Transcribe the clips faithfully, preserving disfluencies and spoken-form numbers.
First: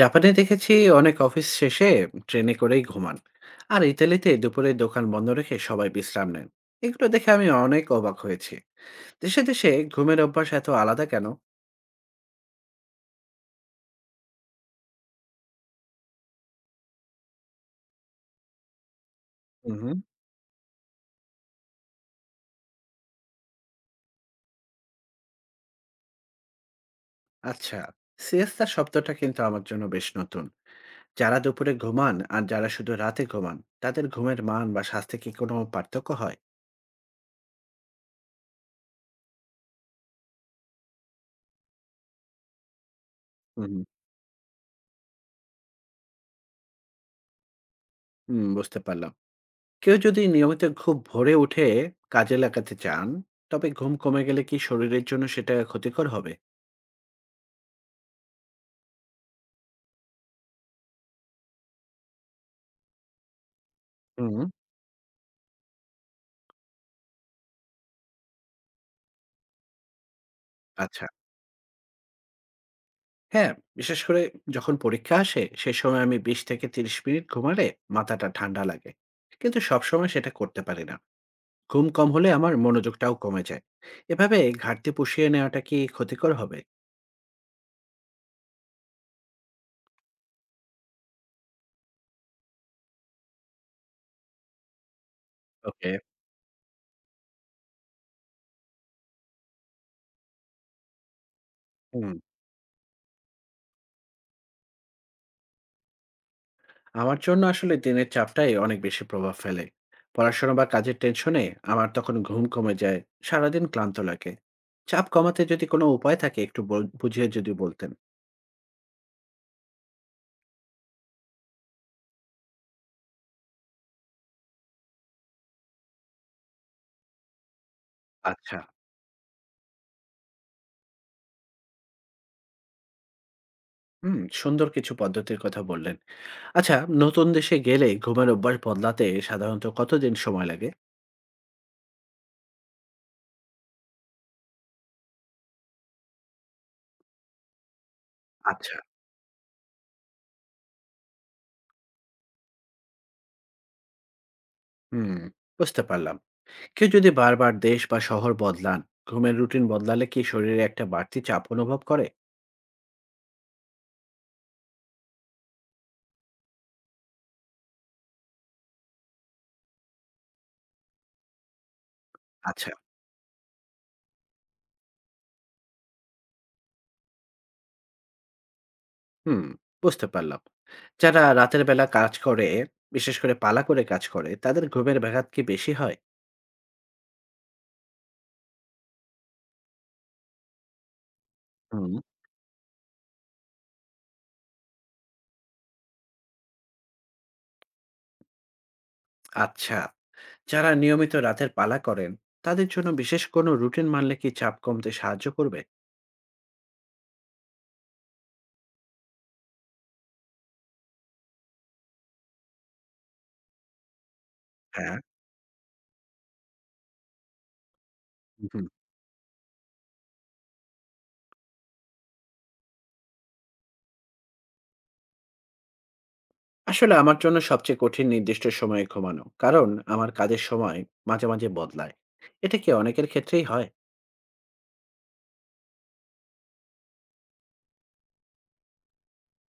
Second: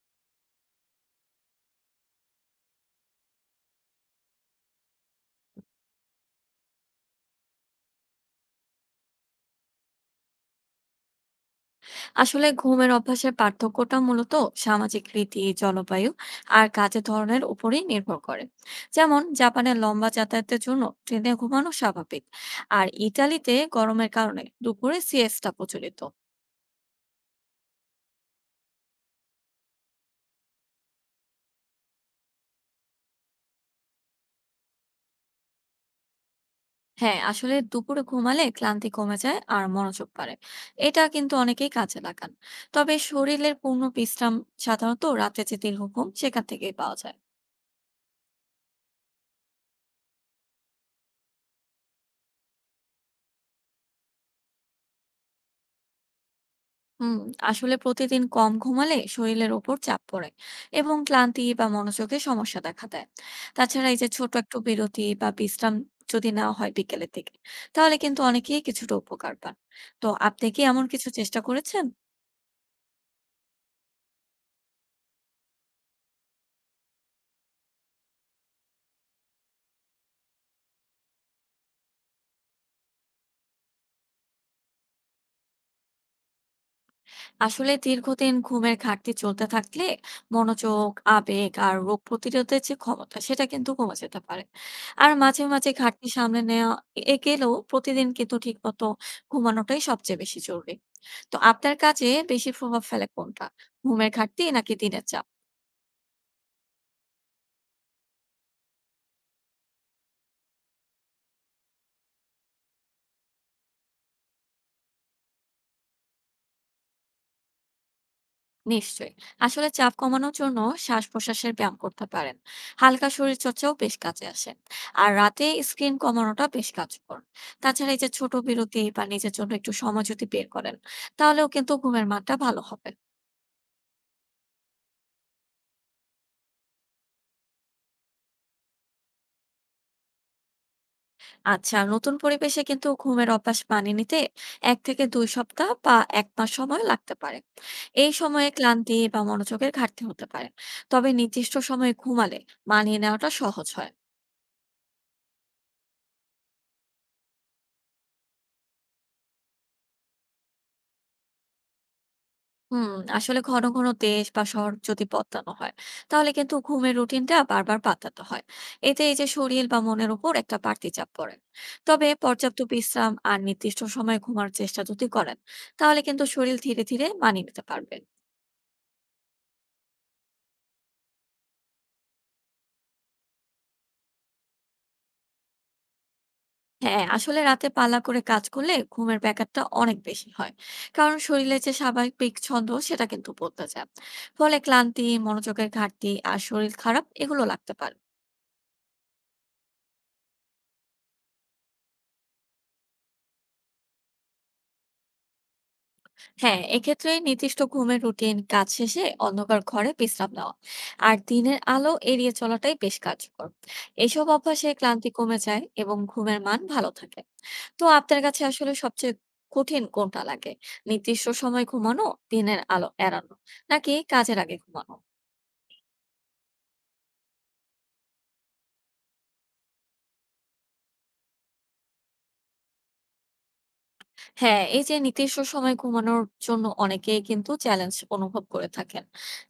জাপানে দেখেছি অনেক অফিস শেষে ট্রেনে করেই ঘুমান। আর ইতালিতে দুপুরে দোকান বন্ধ রেখে সবাই বিশ্রাম নেন। এগুলো দেখে আমি অনেক অবাক হয়েছি। দেশে দেশে ঘুমের অভ্যাস এত আলাদা কেন? আসলে ঘুমের অভ্যাসের পার্থক্যটা মূলত সামাজিক রীতি, জলবায়ু আর কাজের ধরনের উপরেই নির্ভর করে। যেমন, জাপানে হুম। লম্বা যাতায়াতের জন্য ট্রেনে ঘুমানো স্বাভাবিক, আর ইতালিতে গরমের কারণে দুপুরে সিয়েস্টা প্রচলিত। আচ্ছা, সিয়েস্তা শব্দটা কিন্তু আমার জন্য বেশ নতুন। যারা দুপুরে ঘুমান আর যারা শুধু রাতে ঘুমান, তাদের ঘুমের মান বা স্বাস্থ্যে কি কোনো পার্থক্য হয়? হ্যাঁ, আসলে দুপুরে ঘুমালে ক্লান্তি কমে যায় আর মনোযোগ বাড়ে। এটা কিন্তু অনেকেই কাজে লাগান। তবে শরীরের হুম। পূর্ণ বিশ্রাম সাধারণত রাতে যে দীর্ঘ ঘুম, সেখান থেকেই পাওয়া যায়। হুম, বুঝতে পারলাম। কেউ যদি নিয়মিত খুব ভোরে উঠে কাজে লাগাতে চান, তবে ঘুম কমে গেলে কি শরীরের জন্য সেটা ক্ষতিকর হবে? হুম, আসলে প্রতিদিন কম ঘুমালে শরীরের ওপর চাপ পড়ে এবং ক্লান্তি বা মনোযোগে সমস্যা দেখা দেয়। তাছাড়া এই যে ছোট হুম। একটু বিরতি বা বিশ্রাম, যদি নেওয়া হয় বিকেলের দিকে, তাহলে কিন্তু অনেকেই কিছুটা উপকার পান। তো, আপনি কি এমন আচ্ছা। কিছু চেষ্টা করেছেন? হ্যাঁ, বিশেষ করে যখন পরীক্ষা আসে, সে সময় আমি বিশ থেকে ত্রিশ মিনিট ঘুমালে মাথাটা ঠান্ডা লাগে। কিন্তু সবসময় সেটা করতে পারি না। ঘুম কম হলে আমার মনোযোগটাও কমে যায়। এভাবে ঘাটতি পুষিয়ে নেওয়াটা কি ক্ষতিকর হবে? আসলে দীর্ঘদিন ঘুমের ঘাটতি চলতে থাকলে মনোযোগ, আবেগ আর রোগ প্রতিরোধের যে ক্ষমতা, সেটা কিন্তু কমে যেতে পারে। আর মাঝে মাঝে ওকে। ঘাটতি সামলে নেওয়া এ গেলেও, প্রতিদিন কিন্তু ঠিক মতো ঘুমানোটাই সবচেয়ে বেশি জরুরি। তো আপনার কাজে হুম, বেশি প্রভাব ফেলে কোনটা, ঘুমের ঘাটতি নাকি দিনের চাপ? আমার জন্য আসলে দিনের চাপটাই অনেক বেশি প্রভাব ফেলে। পড়াশোনা বা কাজের টেনশনে আমার তখন ঘুম কমে যায়, সারাদিন ক্লান্ত লাগে। চাপ কমাতে যদি কোনো উপায় থাকে, একটু বল বুঝিয়ে যদি বলতেন। নিশ্চয়ই। আসলে চাপ কমানোর জন্য শ্বাস প্রশ্বাসের ব্যায়াম করতে পারেন, হালকা শরীর চর্চাও বেশ কাজে আসে, আর রাতে স্ক্রিন কমানোটা বেশ কার্যকর। তাছাড়া এই যে ছোট আচ্ছা। বিরতি বা নিজের জন্য একটু সময় যদি বের করেন, তাহলেও কিন্তু ঘুমের মানটা ভালো হবে। হুম, সুন্দর কিছু পদ্ধতির কথা বললেন। আচ্ছা, নতুন দেশে গেলে ঘুমের অভ্যাস বদলাতে সাধারণত কতদিন সময় লাগে? আচ্ছা, নতুন পরিবেশে কিন্তু ঘুমের অভ্যাস মানিয়ে নিতে এক থেকে দুই সপ্তাহ বা এক মাস সময় লাগতে পারে। এই সময়ে আচ্ছা। ক্লান্তি বা মনোযোগের ঘাটতি হতে পারে। তবে নির্দিষ্ট সময়ে ঘুমালে মানিয়ে নেওয়াটা সহজ হয়। হুম, বুঝতে পারলাম। কেউ যদি বারবার দেশ বা শহর বদলান, ঘুমের রুটিন বদলালে কি শরীরে একটা বাড়তি চাপ অনুভব করে? হুম, আসলে ঘন ঘন দেশ বা শহর যদি বদলানো হয়, তাহলে কিন্তু ঘুমের রুটিনটা বারবার পাল্টাতে হয়। এতে এই যে শরীর বা মনের উপর একটা বাড়তি চাপ পড়ে। তবে পর্যাপ্ত আচ্ছা। বিশ্রাম আর নির্দিষ্ট সময়ে ঘুমার চেষ্টা যদি করেন, তাহলে কিন্তু শরীর ধীরে ধীরে মানিয়ে নিতে পারবে। হুম, বুঝতে পারলাম। যারা রাতের বেলা কাজ করে, বিশেষ করে পালা করে কাজ করে, তাদের ঘুমের ব্যাঘাত কি বেশি হয়? হ্যাঁ, আসলে রাতে পালা করে কাজ করলে ঘুমের ব্যাঘাতটা অনেক বেশি হয়। কারণ শরীরের যে হুম। স্বাভাবিক ছন্দ, সেটা কিন্তু বদলে যায়। ফলে ক্লান্তি, মনোযোগের ঘাটতি আর শরীর খারাপ, এগুলো লাগতে পারে। আচ্ছা। যারা নিয়মিত রাতের পালা করেন, তাদের জন্য বিশেষ কোনো রুটিন মানলে কি চাপ কমতে সাহায্য করবে? হ্যাঁ, এক্ষেত্রে নির্দিষ্ট ঘুমের রুটিন, কাজ শেষে অন্ধকার ঘরে বিশ্রাম নেওয়া আর দিনের আলো এড়িয়ে চলাটাই বেশ কার্যকর। এসব অভ্যাসে হ্যাঁ। ক্লান্তি কমে যায় এবং ঘুমের মান ভালো থাকে। তো আপনার কাছে হুম। আসলে সবচেয়ে কঠিন কোনটা লাগে, নির্দিষ্ট সময় ঘুমানো, দিনের আলো এড়ানো, নাকি কাজের আগে ঘুমানো? আসলে আমার জন্য সবচেয়ে কঠিন নির্দিষ্ট সময়ে ঘুমানো। কারণ আমার কাজের সময় মাঝে, মাঝে বদলায়। এটা কি অনেকের ক্ষেত্রেই হয়? হ্যাঁ, এই যে নির্দিষ্ট সময়ে ঘুমানোর জন্য অনেকেই কিন্তু চ্যালেঞ্জ অনুভব করে থাকেন।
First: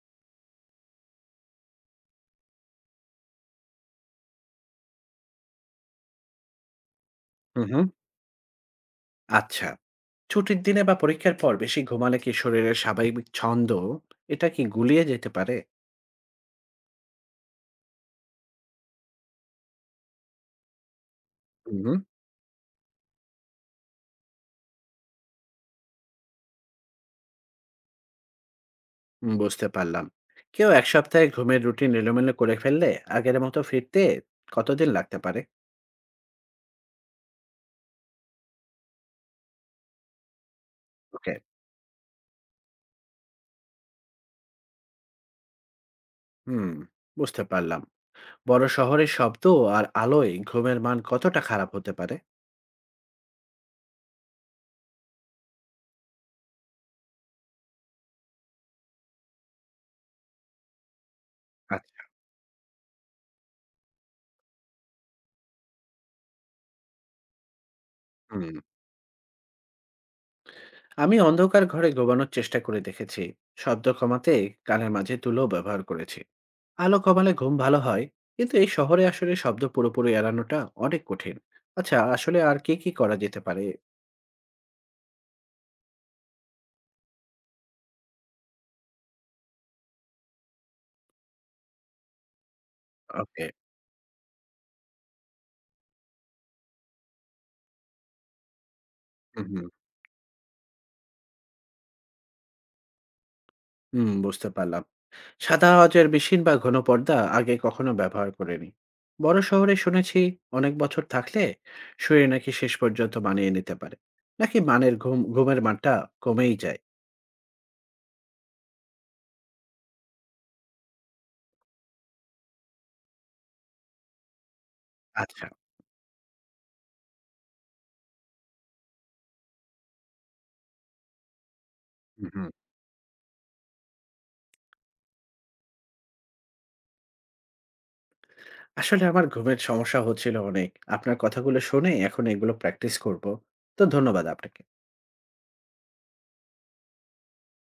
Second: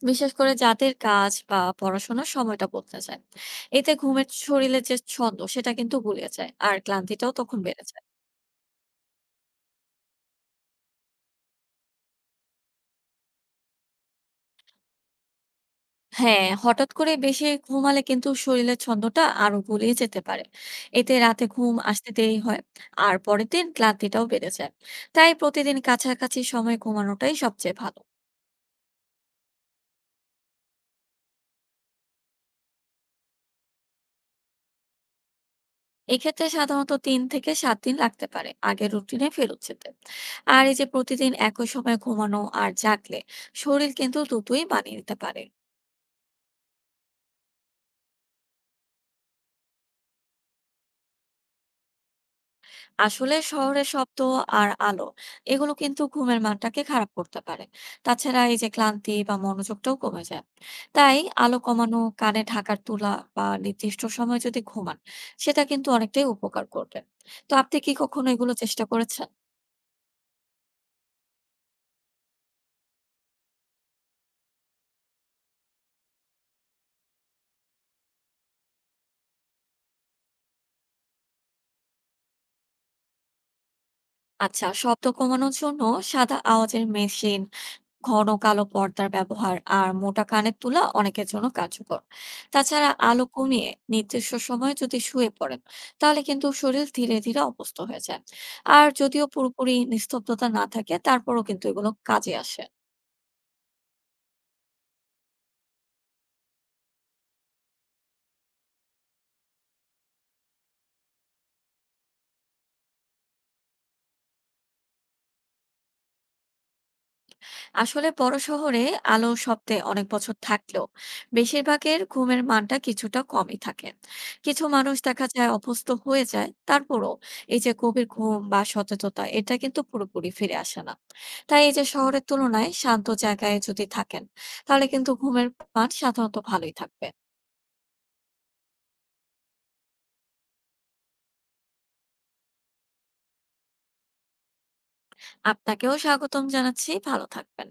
বিশেষ করে যাদের কাজ বা পড়াশোনার সময়টা বদলে যায়। এতে ঘুমের শরীরের যে ছন্দ, সেটা কিন্তু গুলিয়ে যায়। আর ক্লান্তিটাও তখন হুম, বেড়ে হুম। যায়। আচ্ছা। ছুটির দিনে বা পরীক্ষার পর বেশি ঘুমালে কি শরীরের স্বাভাবিক ছন্দ এটা কি গুলিয়ে যেতে পারে? হ্যাঁ, হঠাৎ করে বেশি ঘুমালে কিন্তু শরীরের ছন্দটা আরো গুলিয়ে যেতে পারে। এতে রাতে ঘুম হুম, হুম। আসতে দেরি হয়। আর পরের দিন ক্লান্তিটাও বেড়ে যায়। তাই প্রতিদিন কাছাকাছি সময়ে ঘুমানোটাই সবচেয়ে ভালো। উম বুঝতে পারলাম। কেউ এক সপ্তাহে ঘুমের রুটিন এলোমেলো করে ফেললে আগের মতো ফিরতে কতদিন লাগতে পারে? এক্ষেত্রে সাধারণত তিন থেকে সাত দিন লাগতে পারে আগের রুটিনে ফেরত যেতে। আর এই যে প্রতিদিন ওকে। একই সময়ে ঘুমানো আর জাগলে, শরীর কিন্তু দ্রুতই মানিয়ে নিতে পারে। হুম, বুঝতে পারলাম। বড় শহরের শব্দ আর আলোয় ঘুমের মান কতটা খারাপ হতে পারে? আসলে শহরের শব্দ আর আলো, এগুলো কিন্তু ঘুমের মানটাকে খারাপ করতে পারে। তাছাড়া এই যে ক্লান্তি বা মনোযোগটাও কমে যায়। তাই আলো কমানো, আচ্ছা। কানে ঢাকার তুলা, বা নির্দিষ্ট সময়ে যদি ঘুমান, সেটা কিন্তু অনেকটাই উপকার করবে। তো আপনি কি কখনো এগুলো হুম। চেষ্টা করেছেন? আমি অন্ধকার ঘরে ঘুমানোর চেষ্টা করে দেখেছি, শব্দ কমাতে কানের মাঝে তুলো ব্যবহার করেছি। আলো কমালে ঘুম ভালো হয়, কিন্তু এই শহরে আসলে শব্দ পুরোপুরি এড়ানোটা অনেক কঠিন। আচ্ছা, আসলে আর কি কি করা যেতে পারে? আচ্ছা, শব্দ কমানোর জন্য সাদা আওয়াজের মেশিন, ঘন কালো পর্দার ব্যবহার আর মোটা কানের তুলা অনেকের জন্য কার্যকর। তাছাড়া আলো ওকে। কমিয়ে নির্দিষ্ট সময়ে যদি শুয়ে পড়েন, তাহলে কিন্তু শরীর ধীরে ধীরে অভ্যস্ত হয়ে যায়। আর যদিও হুম হুম। পুরোপুরি নিস্তব্ধতা না থাকে, তারপরও কিন্তু এগুলো কাজে আসে। হুম, বুঝতে পারলাম। সাদা আওয়াজের মেশিন বা ঘন পর্দা আগে কখনো ব্যবহার করিনি। বড় শহরে শুনেছি অনেক বছর থাকলে শরীর নাকি শেষ পর্যন্ত মানিয়ে নিতে পারে, নাকি মানের ঘুম ঘুমের মানটা কমেই যায়? আসলে বড় শহরে আলো শব্দে অনেক বছর থাকলেও, বেশিরভাগের ঘুমের মানটা কিছুটা কমই থাকে। কিছু মানুষ দেখা আচ্ছা। যায় অভ্যস্ত হয়ে যায়, তারপরও এই যে গভীর ঘুম বা সচেতনতা, এটা কিন্তু পুরোপুরি ফিরে আসে না। তাই এই যে শহরের হুম হুম। তুলনায় শান্ত জায়গায় যদি থাকেন, তাহলে কিন্তু ঘুমের মান সাধারণত ভালোই থাকবে। আসলে আমার ঘুমের সমস্যা হচ্ছিল অনেক। আপনার কথাগুলো শুনে এখন এগুলো প্র্যাকটিস করব। তো ধন্যবাদ আপনাকে। আপনাকেও স্বাগতম জানাচ্ছি, ভালো থাকবেন।